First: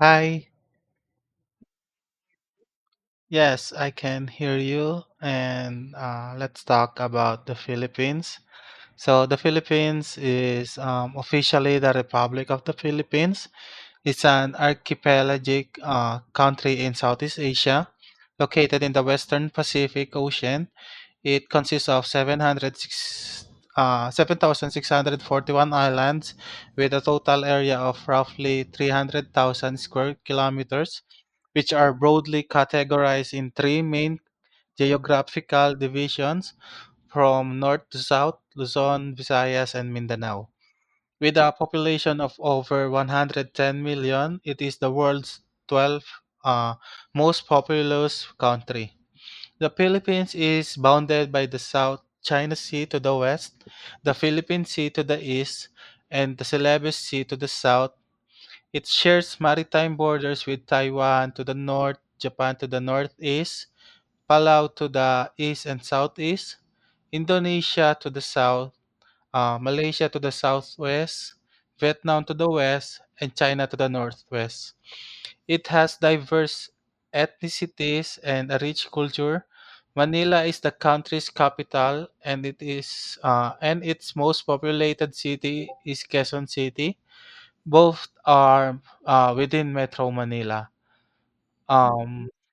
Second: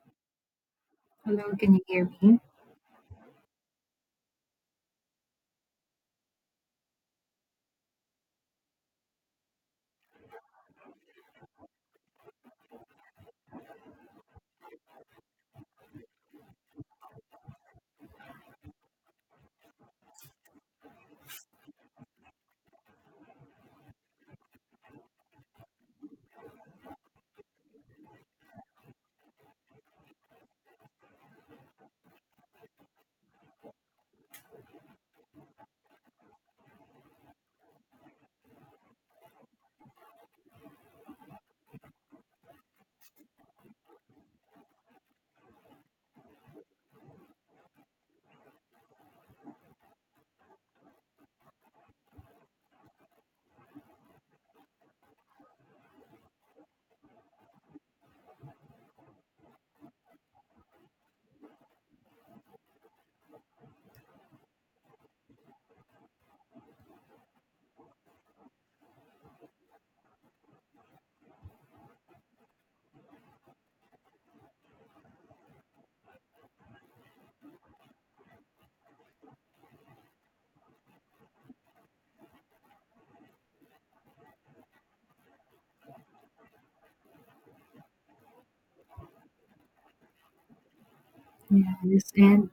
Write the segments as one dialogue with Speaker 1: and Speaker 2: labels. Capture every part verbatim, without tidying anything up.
Speaker 1: Hi,
Speaker 2: Hello, can you hear me?
Speaker 1: yes, I can hear you. And uh, let's talk about the Philippines. So, the Philippines is um, officially the Republic of the Philippines. It's an archipelagic uh, country in Southeast Asia, located in the Western Pacific Ocean. It consists of seven hundred six, uh, seven thousand six hundred forty-one islands with a total area of roughly three hundred thousand square kilometers, which are broadly categorized in three main geographical divisions: from north to south, Luzon, Visayas, and Mindanao. With a population of over one hundred ten million, it is the world's twelfth uh, most populous country. The Philippines is bounded by the South China Sea to the west, the Philippine Sea to the east, and the Celebes Sea to the south. It shares maritime borders with Taiwan to the north, Japan to the northeast, Palau to the east and southeast, Indonesia to the south, uh, Malaysia to the southwest, Vietnam to the west, and China to the northwest. It has diverse ethnicities and a rich culture. Manila is the country's capital, and it is uh, and its most populated city is Quezon City. Both are uh, within Metro Manila.
Speaker 2: Yes.
Speaker 1: Um,
Speaker 2: And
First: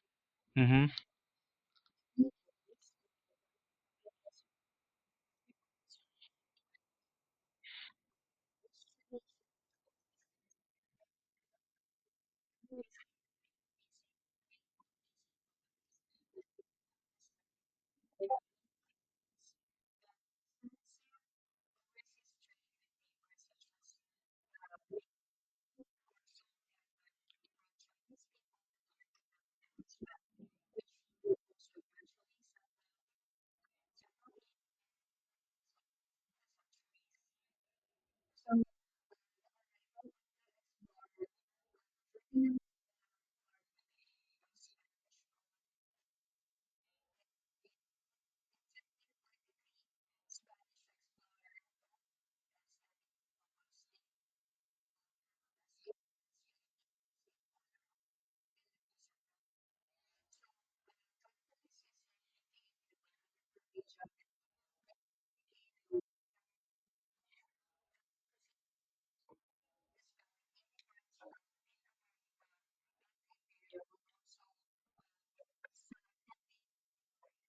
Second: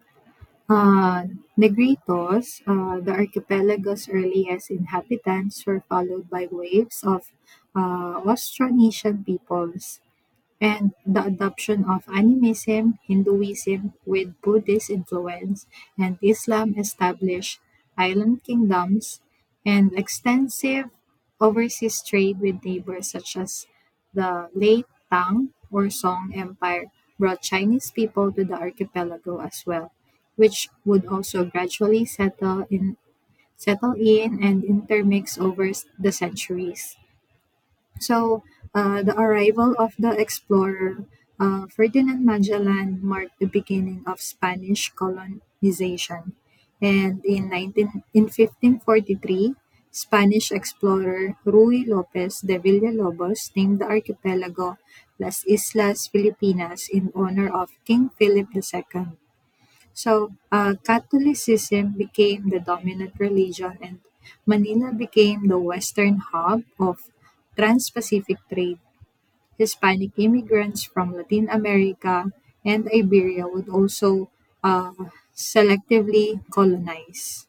Speaker 1: mhm.
Speaker 2: uh, Negritos, uh, the archipelago's earliest inhabitants were followed by waves of uh, Austronesian peoples, and the adoption of animism, Hinduism with Buddhist influence, and Islam established island kingdoms and extensive overseas trade with neighbors such as the late Tang or Song Empire brought Chinese people to the archipelago as well, which would also gradually settle in settle in and intermix over the centuries. So, uh, the arrival of the explorer uh, Ferdinand Magellan marked the beginning of Spanish colonization. And in, nineteen, in fifteen forty-three, Spanish explorer Ruy Lopez de Villalobos named the archipelago Las Islas Filipinas in honor of King Philip the second. So uh, Catholicism became the dominant religion, and Manila became the western hub of trans Pacific trade. Hispanic immigrants from Latin America and Iberia would also uh, selectively colonize.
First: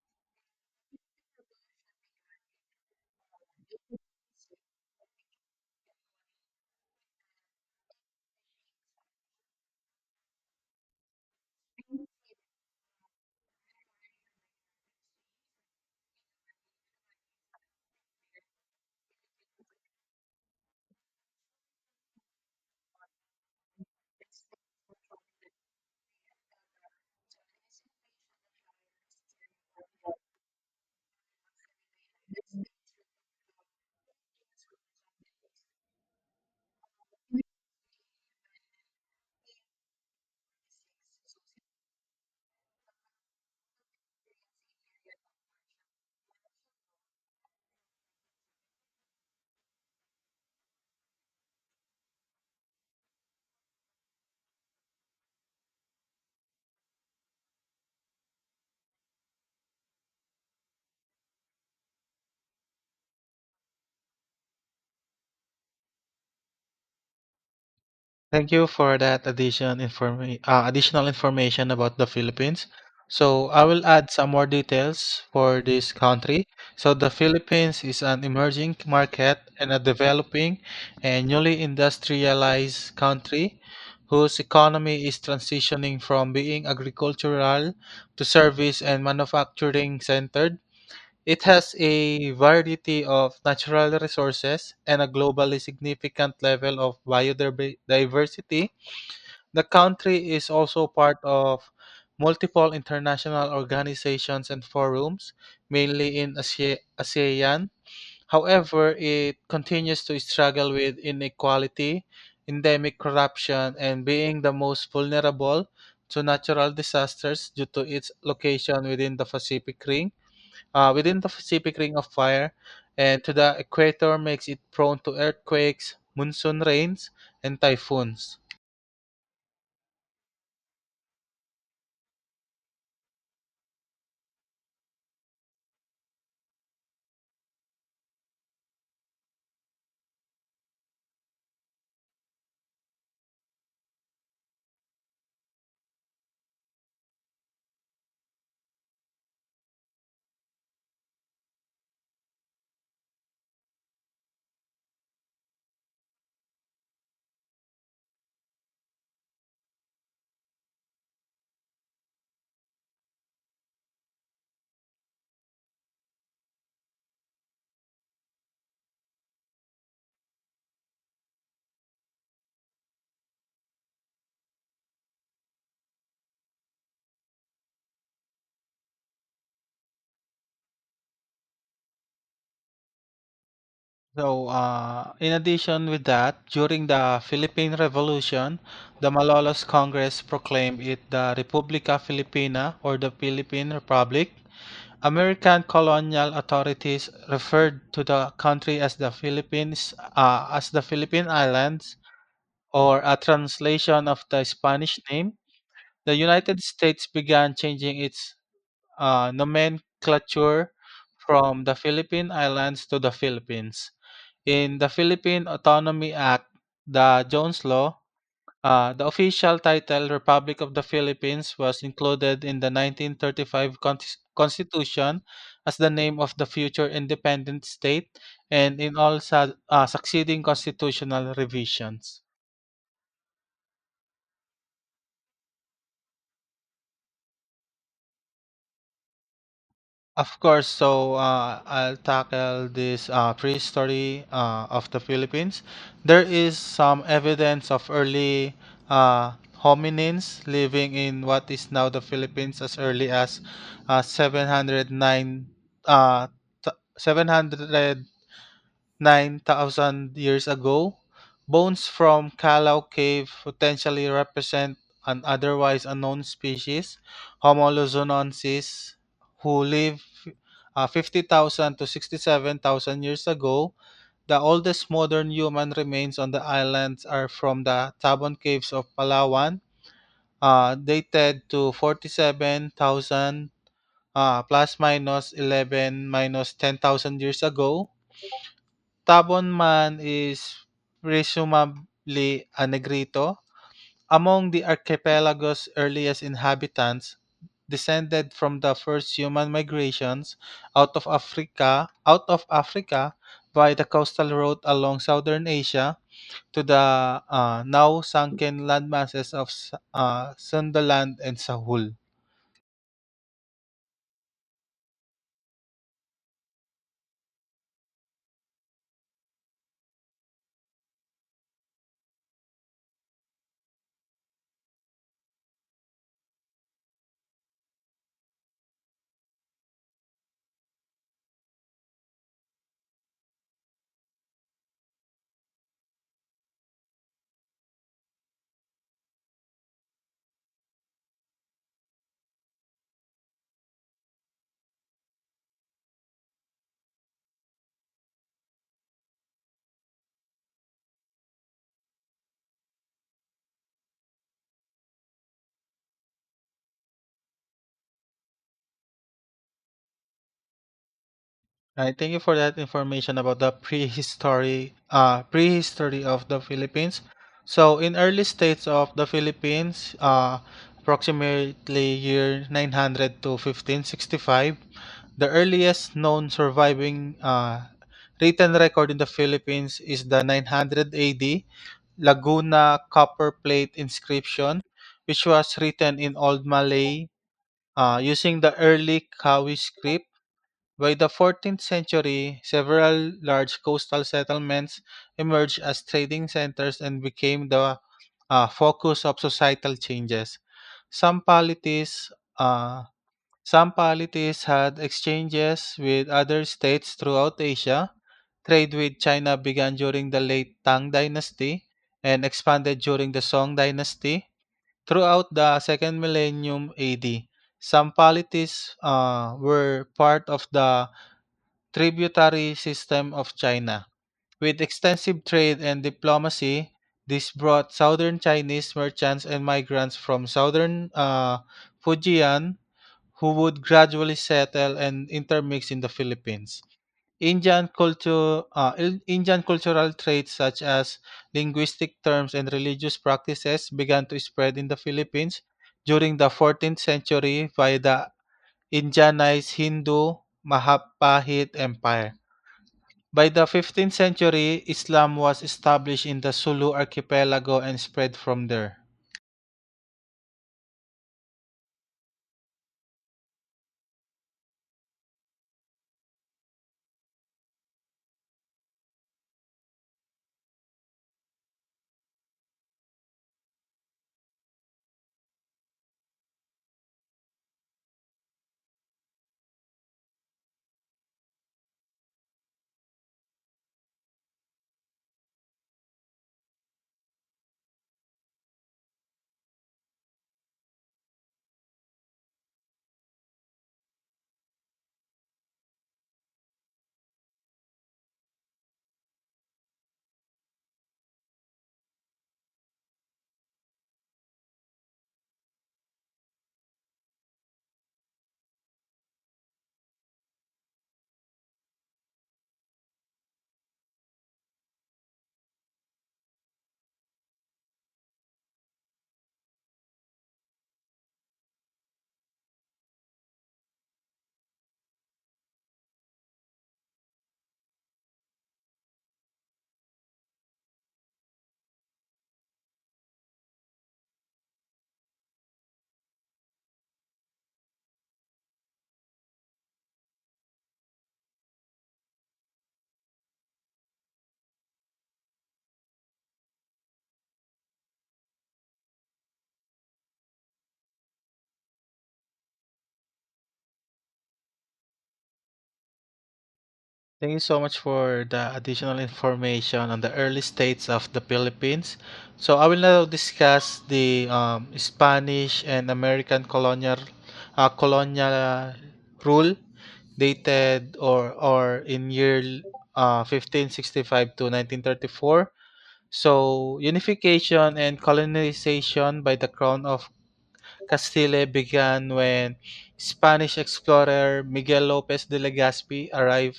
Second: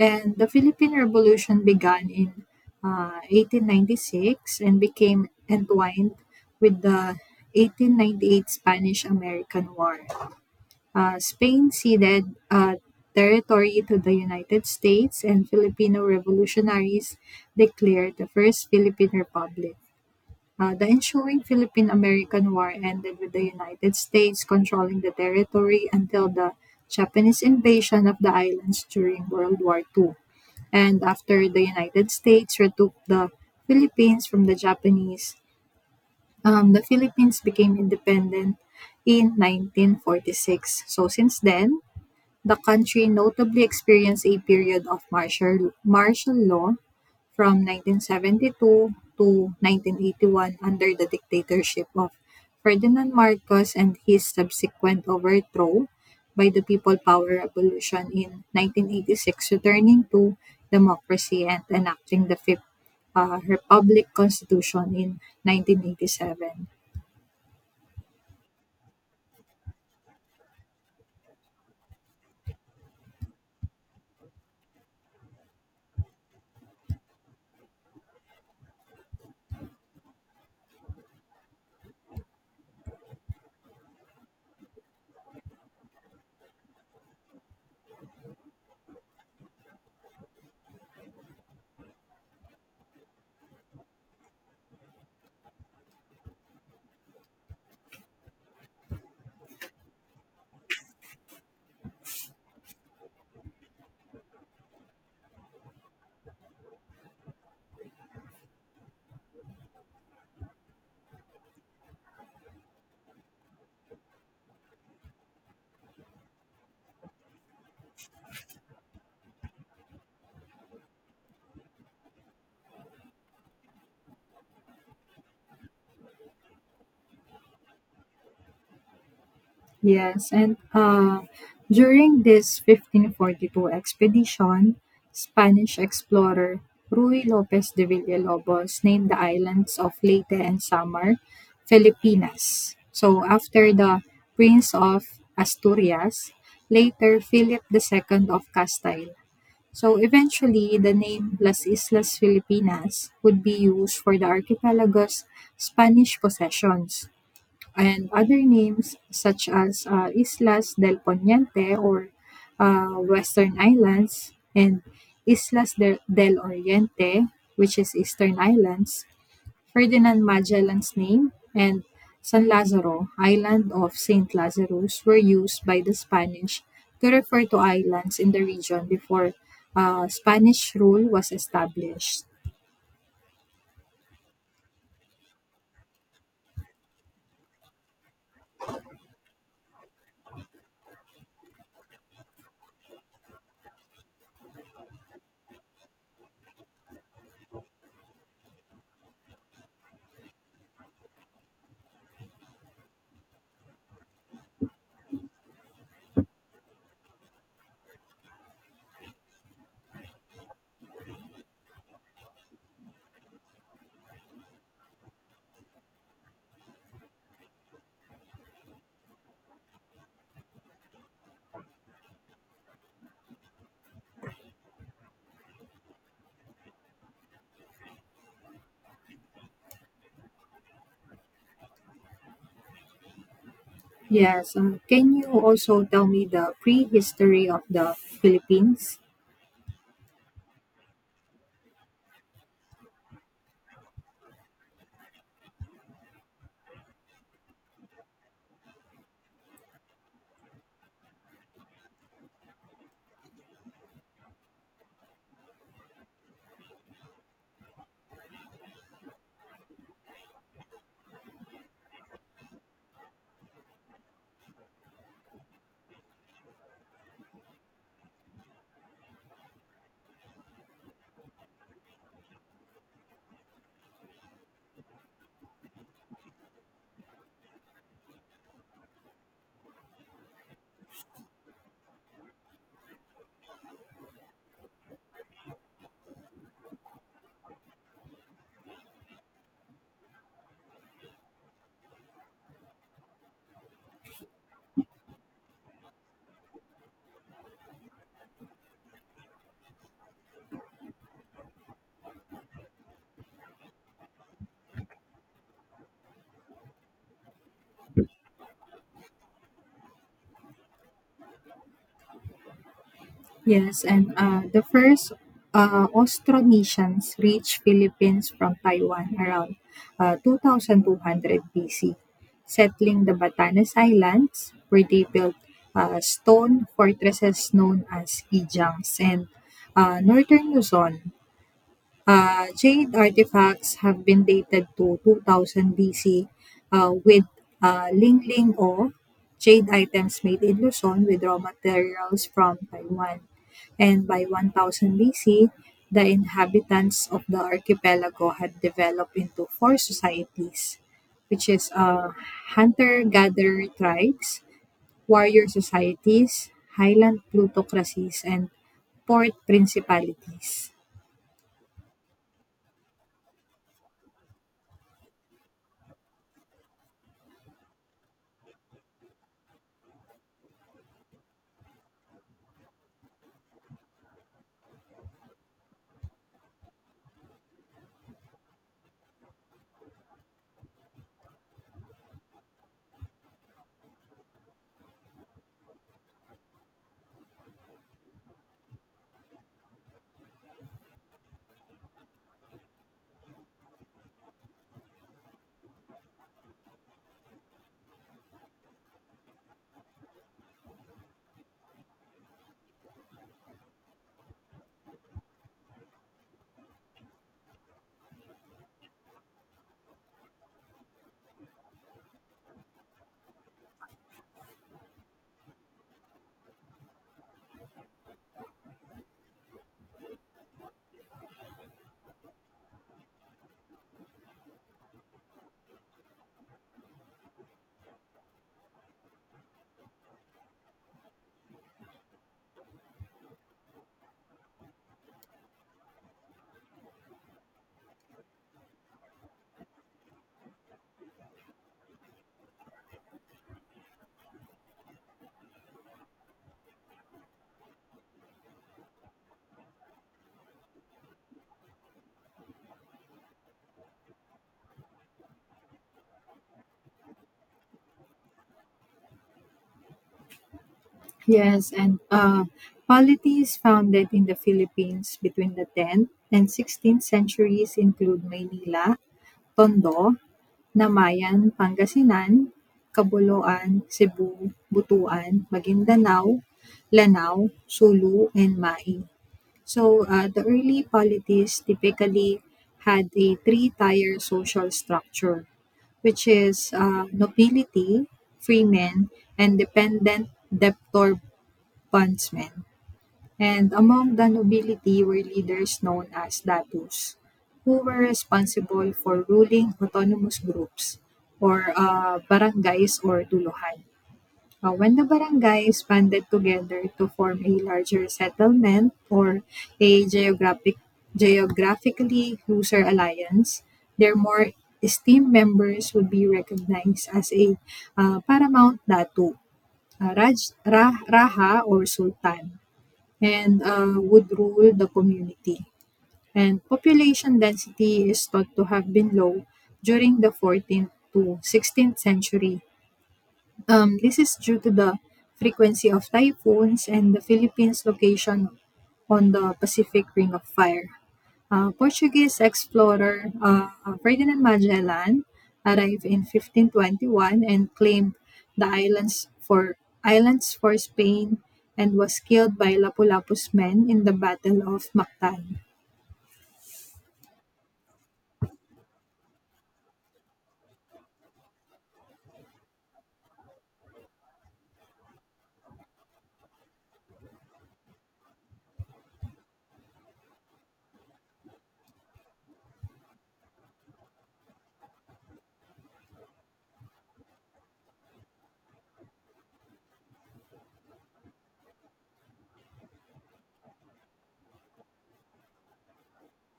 Speaker 2: And the Philippine Revolution began in uh, eighteen ninety-six and became entwined with the eighteen ninety-eight Spanish American War. Uh, Spain ceded uh, territory to the United States, and Filipino revolutionaries declared the First Philippine Republic. Uh, the ensuing Philippine American War ended with the United States controlling the territory until the Japanese invasion of the islands during World War two. And after the United States retook the Philippines from the Japanese, um, the Philippines became independent in nineteen forty-six. So since then, the country notably experienced a period of martial, martial law from nineteen seventy-two to nineteen eighty-one under the dictatorship of Ferdinand Marcos and his subsequent overthrow by the People Power Revolution in nineteen eighty-six, returning to democracy and enacting the Fifth uh, Republic Constitution in nineteen eighty-seven.
Speaker 1: Thank you for that addition informa- uh, additional information about the Philippines. So I will add some more details for this country. So the Philippines is an emerging market and a developing and newly industrialized country whose economy is transitioning from being agricultural to service and manufacturing centered. It has a variety of natural resources and a globally significant level of biodiversity. The country is also part of multiple international organizations and forums, mainly in A S E- ASEAN. However, it continues to struggle with inequality, endemic corruption, and being the most vulnerable to natural disasters due to its location within the Pacific Ring uh, within the Pacific Ring of Fire, and to the equator makes it prone to earthquakes, monsoon rains, and typhoons.
Speaker 2: Yes, and uh, during this fifteen forty-two expedition, Spanish explorer Ruy Lopez de Villalobos named the islands of Leyte and Samar Filipinas, so, after the Prince of Asturias, later Philip the Second of Castile. So, eventually, the name Las Islas Filipinas would be used for the archipelago's Spanish possessions and other names such as uh, Islas del Poniente or uh, Western Islands and Islas del, del Oriente, which is Eastern Islands, Ferdinand Magellan's name, and San Lazaro, island of Saint Lazarus, were used by the Spanish to refer to islands in the region before uh, Spanish rule was established.
Speaker 1: So, uh, in addition with that, during the Philippine Revolution, the Malolos Congress proclaimed it the Republica Filipina or the Philippine Republic. American colonial authorities referred to the country as the Philippines, uh, as the Philippine Islands, or a translation of the Spanish name. The United States began changing its uh, nomenclature from the Philippine Islands to the Philippines. In the Philippine Autonomy Act, the Jones Law, uh, the official title Republic of the Philippines was included in the nineteen thirty-five con- Constitution as the name of the future independent state and in all su- uh, succeeding constitutional revisions.
Speaker 2: Yes, uh, can you also tell me the prehistory of the Philippines?
Speaker 1: Of course, so uh, I'll tackle this uh, prehistory uh, of the Philippines. There is some evidence of early uh, hominins living in what is now the Philippines as early as uh, seven hundred nine uh, th- seven hundred nine thousand years ago. Bones from Calao Cave potentially represent an otherwise unknown species, Homo luzonensis, who lived uh, fifty thousand to sixty-seven thousand years ago. The oldest modern human remains on the islands are from the Tabon Caves of Palawan, uh, dated to forty-seven thousand, uh, plus minus eleven minus ten thousand years ago. Tabon Man is presumably a Negrito, among the archipelago's earliest inhabitants, descended from the first human migrations out of Africa, out of Africa by the coastal route along southern Asia to the uh, now sunken landmasses of S- uh, Sundaland and Sahul.
Speaker 2: Yes, and uh, the first uh, Austronesians reached Philippines from Taiwan around uh, two thousand two hundred B C, settling the Batanes Islands, where they built uh, stone fortresses known as ijangs, and uh, northern Luzon, uh, jade artifacts have been dated to two thousand B C uh, with uh, Ling Ling O, jade items made in Luzon with raw materials from Taiwan. And by one thousand B C, the inhabitants of the archipelago had developed into four societies, which is uh, hunter-gatherer tribes, warrior societies, highland plutocracies, and port principalities.
Speaker 1: Right, thank you for that information about the prehistory uh, prehistory of the Philippines. So, in early states of the Philippines, uh, approximately year nine hundred to fifteen sixty-five, the earliest known surviving uh, written record in the Philippines is the nine hundred A D Laguna copper plate inscription, which was written in Old Malay uh, using the early Kawi script. By the fourteenth century, several large coastal settlements emerged as trading centers and became the uh, focus of societal changes. Some polities uh, some polities had exchanges with other states throughout Asia. Trade with China began during the late Tang Dynasty and expanded during the Song Dynasty. Throughout the second millennium A D, some polities uh, were part of the tributary system of China. With extensive trade and diplomacy, this brought southern Chinese merchants and migrants from southern uh, Fujian, who would gradually settle and intermix in the Philippines. Indian culture, uh, Il- Indian cultural traits such as linguistic terms and religious practices began to spread in the Philippines during the fourteenth century by the Indianized Hindu Mahapahit Empire. By the fifteenth century, Islam was established in the Sulu archipelago and spread from there.
Speaker 2: Yes, and uh, polity is founded in the Philippines between the tenth and sixteenth centuries include Maynila, Tondo, Namayan, Pangasinan, Caboloan, Cebu, Butuan, Maguindanao, Lanao, Sulu, and Mai. So uh, the early polities typically had a three-tier social structure which is uh, nobility, freemen, and dependent debtor Huntsmen, and among the nobility were leaders known as datus, who were responsible for ruling autonomous groups or uh, barangays or tuluhan. Uh, when the barangays banded together to form a larger settlement or a geographic, geographically closer alliance, their more esteemed members would be recognized as a uh, paramount datu, uh, Raj, Ra- Raha or Sultan, and uh, would rule the community. And population density is thought to have been low during the fourteenth to sixteenth century, um, this is due to the frequency of typhoons and the Philippines' location on the Pacific Ring of Fire. Uh, Portuguese explorer uh, Ferdinand Magellan arrived in fifteen twenty-one and claimed the islands for islands for Spain and was killed by Lapu-Lapu's men in the Battle of Mactan.
Speaker 1: Thank you so much for the additional information on the early states of the Philippines. So I will now discuss the um, Spanish and American colonial uh, colonial rule, dated or or in year uh, fifteen sixty-five to nineteen thirty-four. So unification and colonization by the crown of Castile began when Spanish explorer Miguel Lopez de Legazpi arrived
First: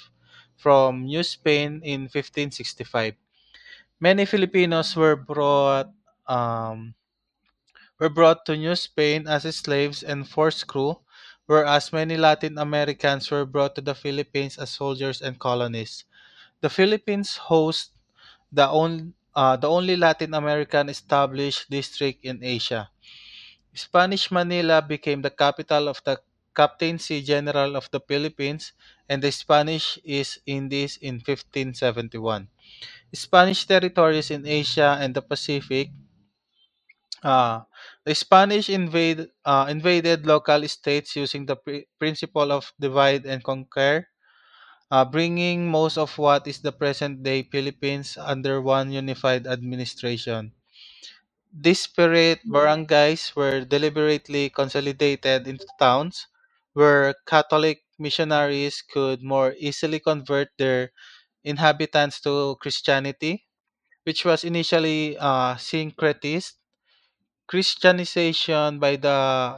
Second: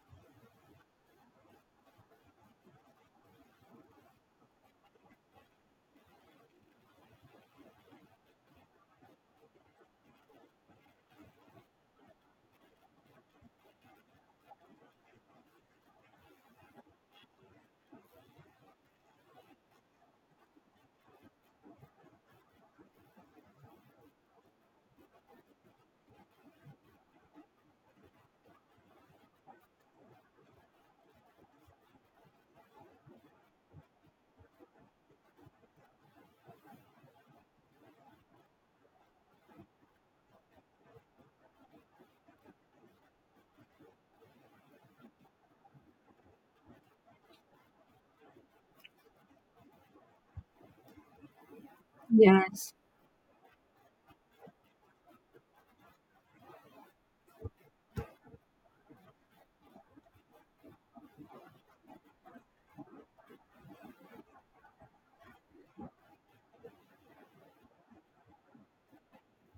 Speaker 1: from New Spain in fifteen sixty-five. Many Filipinos were brought um, were brought to New Spain as slaves and forced crew, whereas many Latin Americans were brought to the Philippines as soldiers and colonists. The Philippines hosts the, on, uh, the only Latin American established district in Asia. Spanish Manila became the capital of the Captaincy General of the Philippines and the Spanish East Indies in fifteen seventy-one. Spanish territories in Asia and the Pacific. ah, the Spanish invade, ah, invaded local states using the pri- principle of divide and conquer, ah, bringing most of what is the present day Philippines under one unified administration. Disparate
Speaker 2: Yes.
Speaker 1: barangays were deliberately consolidated into towns where Catholic missionaries could more easily convert their inhabitants to Christianity, which was initially uh, syncretist. Christianization by the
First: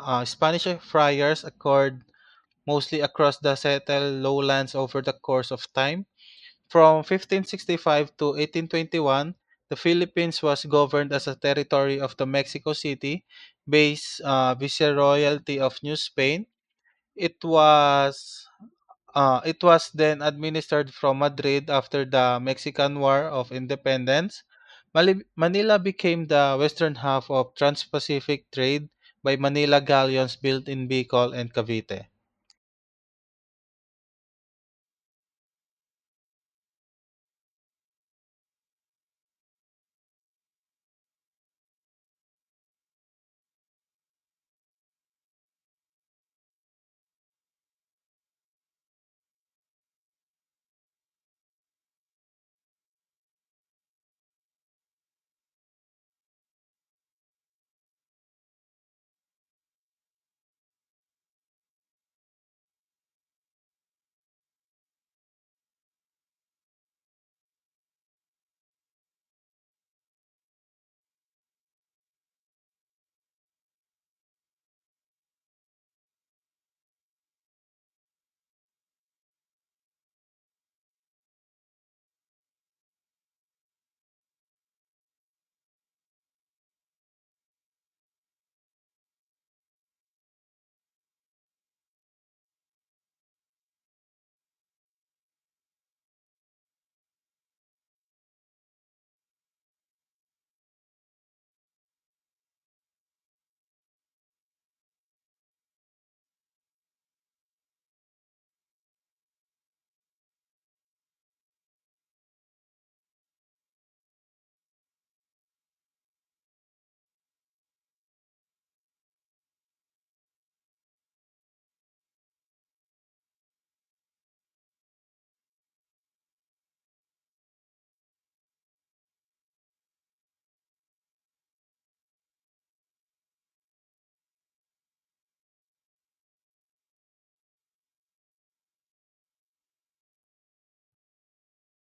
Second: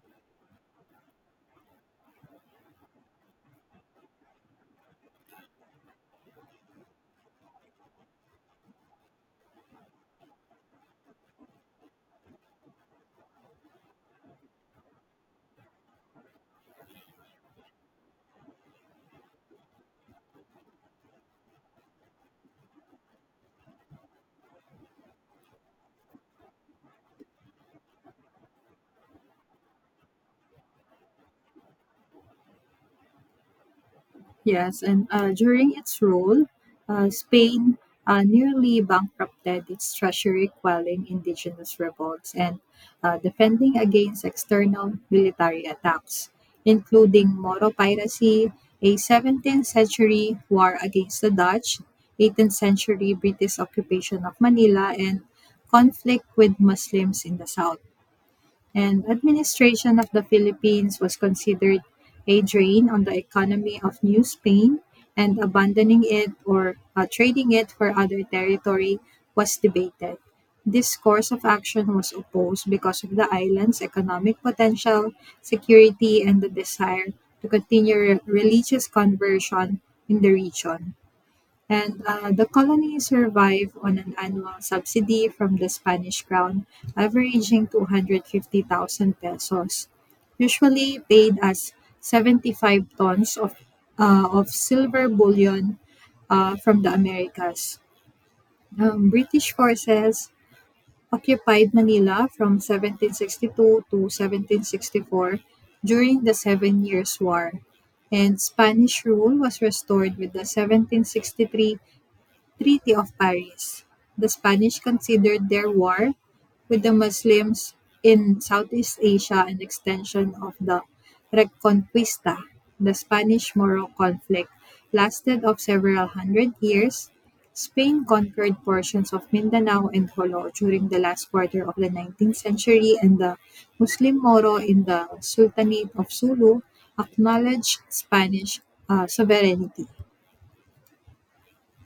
Speaker 1: uh, Spanish friars occurred mostly across the settled lowlands over the course of time. From fifteen sixty-five to eighteen twenty-one, the Philippines was governed as a territory of the Mexico City based uh, viceroyalty of New Spain. It was Uh, it was then administered from Madrid after the Mexican War of Independence. Mali- Manila became the western half of trans-Pacific trade by Manila galleons built in Bicol and Cavite.
Speaker 2: Yes, and uh, during its rule, uh, Spain uh, nearly bankrupted its treasury, quelling indigenous revolts and uh, defending against external military attacks, including Moro piracy, a seventeenth century war against the Dutch, eighteenth century British occupation of Manila, and conflict with Muslims in the south, and administration of the Philippines was considered a drain on the economy of New Spain, and abandoning it or uh, trading it for other territory was debated. This course of action was opposed because of the island's economic potential, security, and the desire to continue re- religious conversion in the region. And uh, the colony survived on an annual subsidy from the Spanish crown, averaging two hundred fifty thousand pesos, usually paid as seventy-five tons of, uh, of silver bullion uh, from the Americas. Um, British forces occupied Manila from seventeen sixty-two to seventeen sixty-four during the Seven Years' War, and Spanish rule was restored with the seventeen sixty-three Treaty of Paris. The Spanish considered their war with the Muslims in Southeast Asia an extension of the Reconquista. The Spanish-Moro conflict lasted of several hundred years. Spain conquered portions of Mindanao and Jolo during the last quarter of the nineteenth century, and the Muslim Moro in the Sultanate of Sulu acknowledged Spanish uh, sovereignty.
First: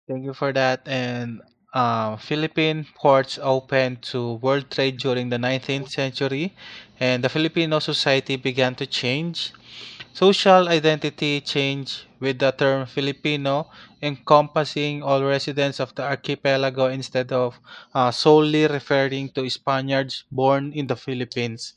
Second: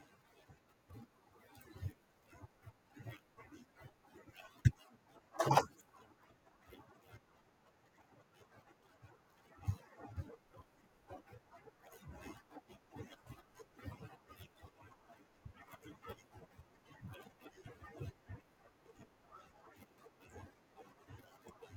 Speaker 1: Thank you for that. And uh, Philippine ports opened to world trade during the nineteenth century, and the Filipino society began to change. Social identity changed with the term Filipino encompassing all residents of the archipelago instead of uh, solely referring to Spaniards born in the Philippines.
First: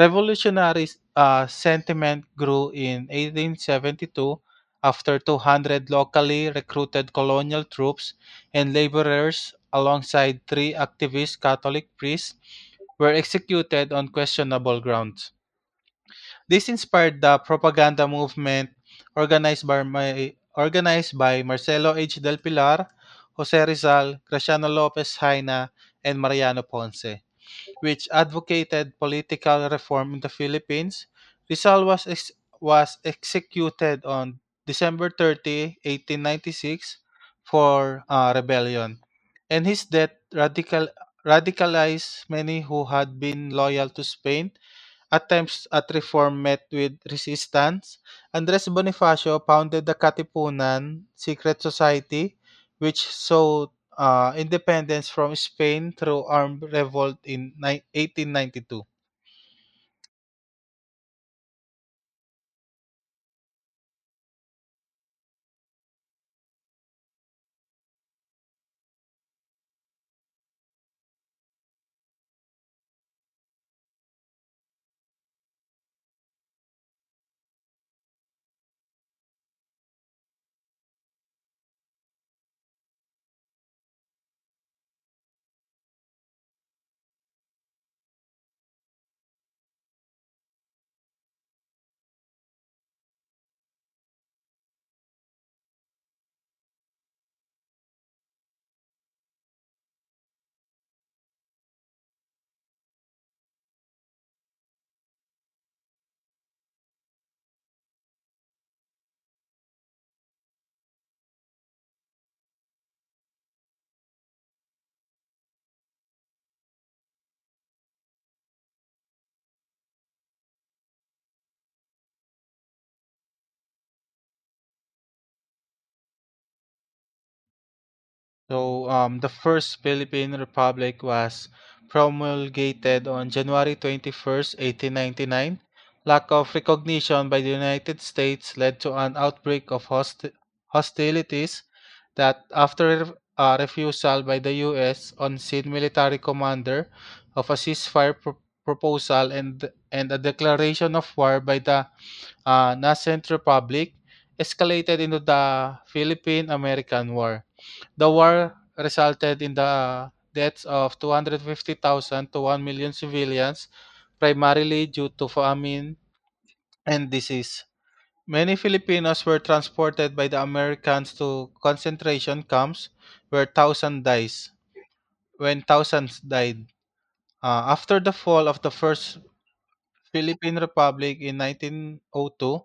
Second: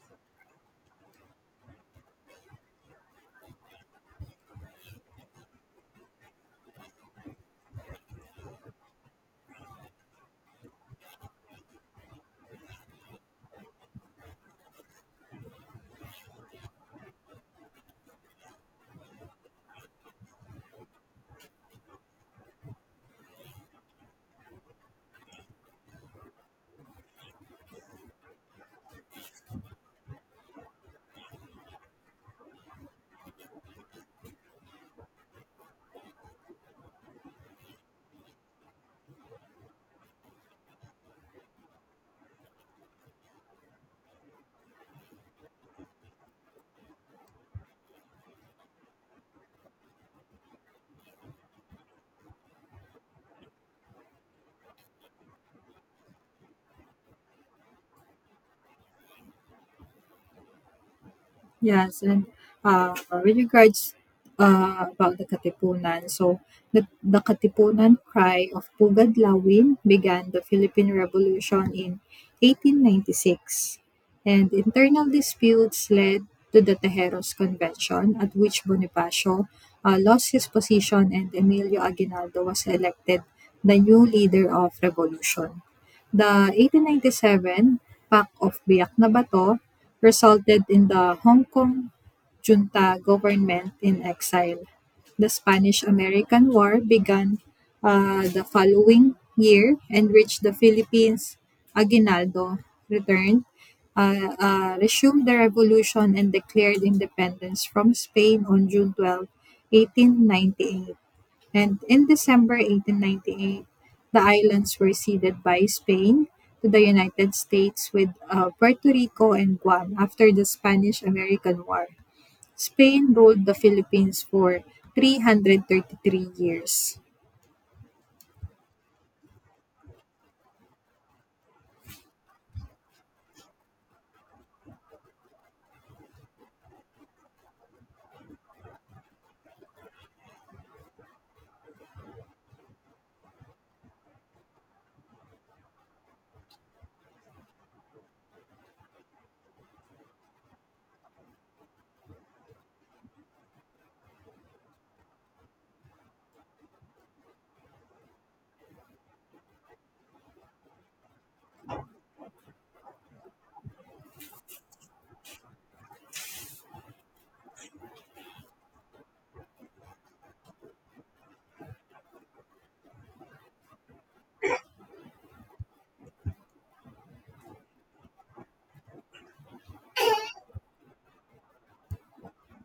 Speaker 1: Revolutionary uh, sentiment grew in eighteen seventy-two after two hundred locally recruited colonial troops and laborers, alongside three activist Catholic priests, were executed on questionable grounds. This inspired the propaganda movement organized by, my, organized by Marcelo H. Del Pilar, Jose Rizal, Graciano Lopez Haina, and Mariano Ponce, which advocated political reform in the Philippines. Rizal was, ex- was executed on December thirtieth, eighteen ninety-six for uh, rebellion, and his death radical, radicalized many who had been loyal to Spain. Attempts at reform met with resistance. Andres Bonifacio founded the Katipunan secret society, which sought uh, independence from Spain through armed revolt in ni- eighteen ninety-two.
Speaker 2: Yes, and, uh, with regards, uh, about the Katipunan, so the the Katipunan Cry of Pugadlawin began the Philippine Revolution in eighteen ninety-six, and internal disputes led to the Tejeros Convention, at which Bonifacio, uh, lost his position and Emilio Aguinaldo was elected the new leader of revolution. The eighteen ninety-seven Pact of Biak na Bato resulted in the Hong Kong junta government in exile. The Spanish-American War began uh, the following year and reached the Philippines. Aguinaldo returned, uh, uh, resumed the revolution, and declared independence from Spain on June twelfth, eighteen ninety-eight. And in December eighteen ninety-eight, the islands were ceded by Spain to the United States with uh, Puerto Rico and Guam after the Spanish American War. Spain ruled the Philippines for three hundred thirty-three years.
Speaker 1: So um, the first Philippine Republic was promulgated on January twenty-first, eighteen ninety-nine. Lack of recognition by the United States led to an outbreak of hosti- hostilities that, after a refusal by the U S on scene military commander of a ceasefire pro- proposal and and a declaration of war by the uh, nascent republic, escalated into the Philippine American War. The war resulted in the deaths of two hundred fifty thousand to one million civilians, primarily due to famine and disease. Many Filipinos were transported by the Americans to concentration camps where thousands dies when thousands died. Uh, after the fall of the first Philippine Republic in nineteen oh two,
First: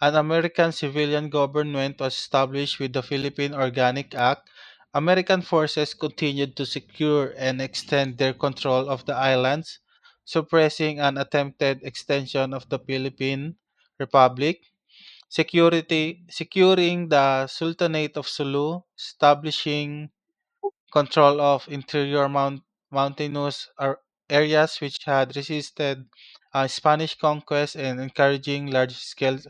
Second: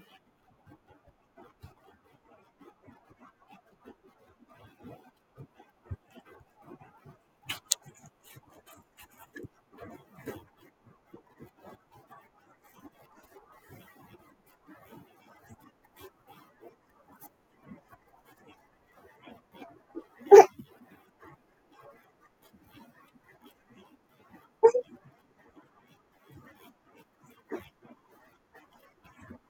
Speaker 1: an American civilian government was established with the Philippine Organic Act. American forces continued to secure and extend their control of the islands, suppressing an attempted extension of the Philippine Republic, security, securing the Sultanate of Sulu, establishing control of interior mount- mountainous ar- areas which had resisted uh, Spanish conquest and encouraging large-scale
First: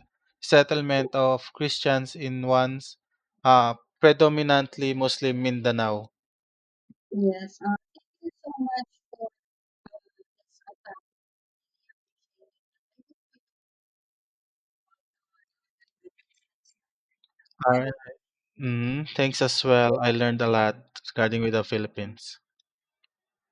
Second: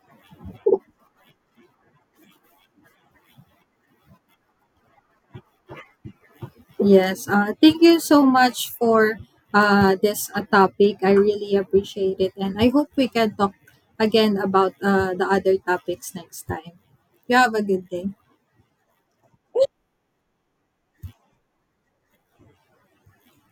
Speaker 1: settlement of Christians in once uh, predominantly Muslim Mindanao.
Speaker 2: Yes, uh, thank you so much for uh, this uh, topic. I really appreciate it, and I hope we can talk again about uh, the other topics next time. You have a good
Speaker 1: Alright.
Speaker 2: day.
Speaker 1: Mm, thanks as well. I learned a lot regarding with the Philippines.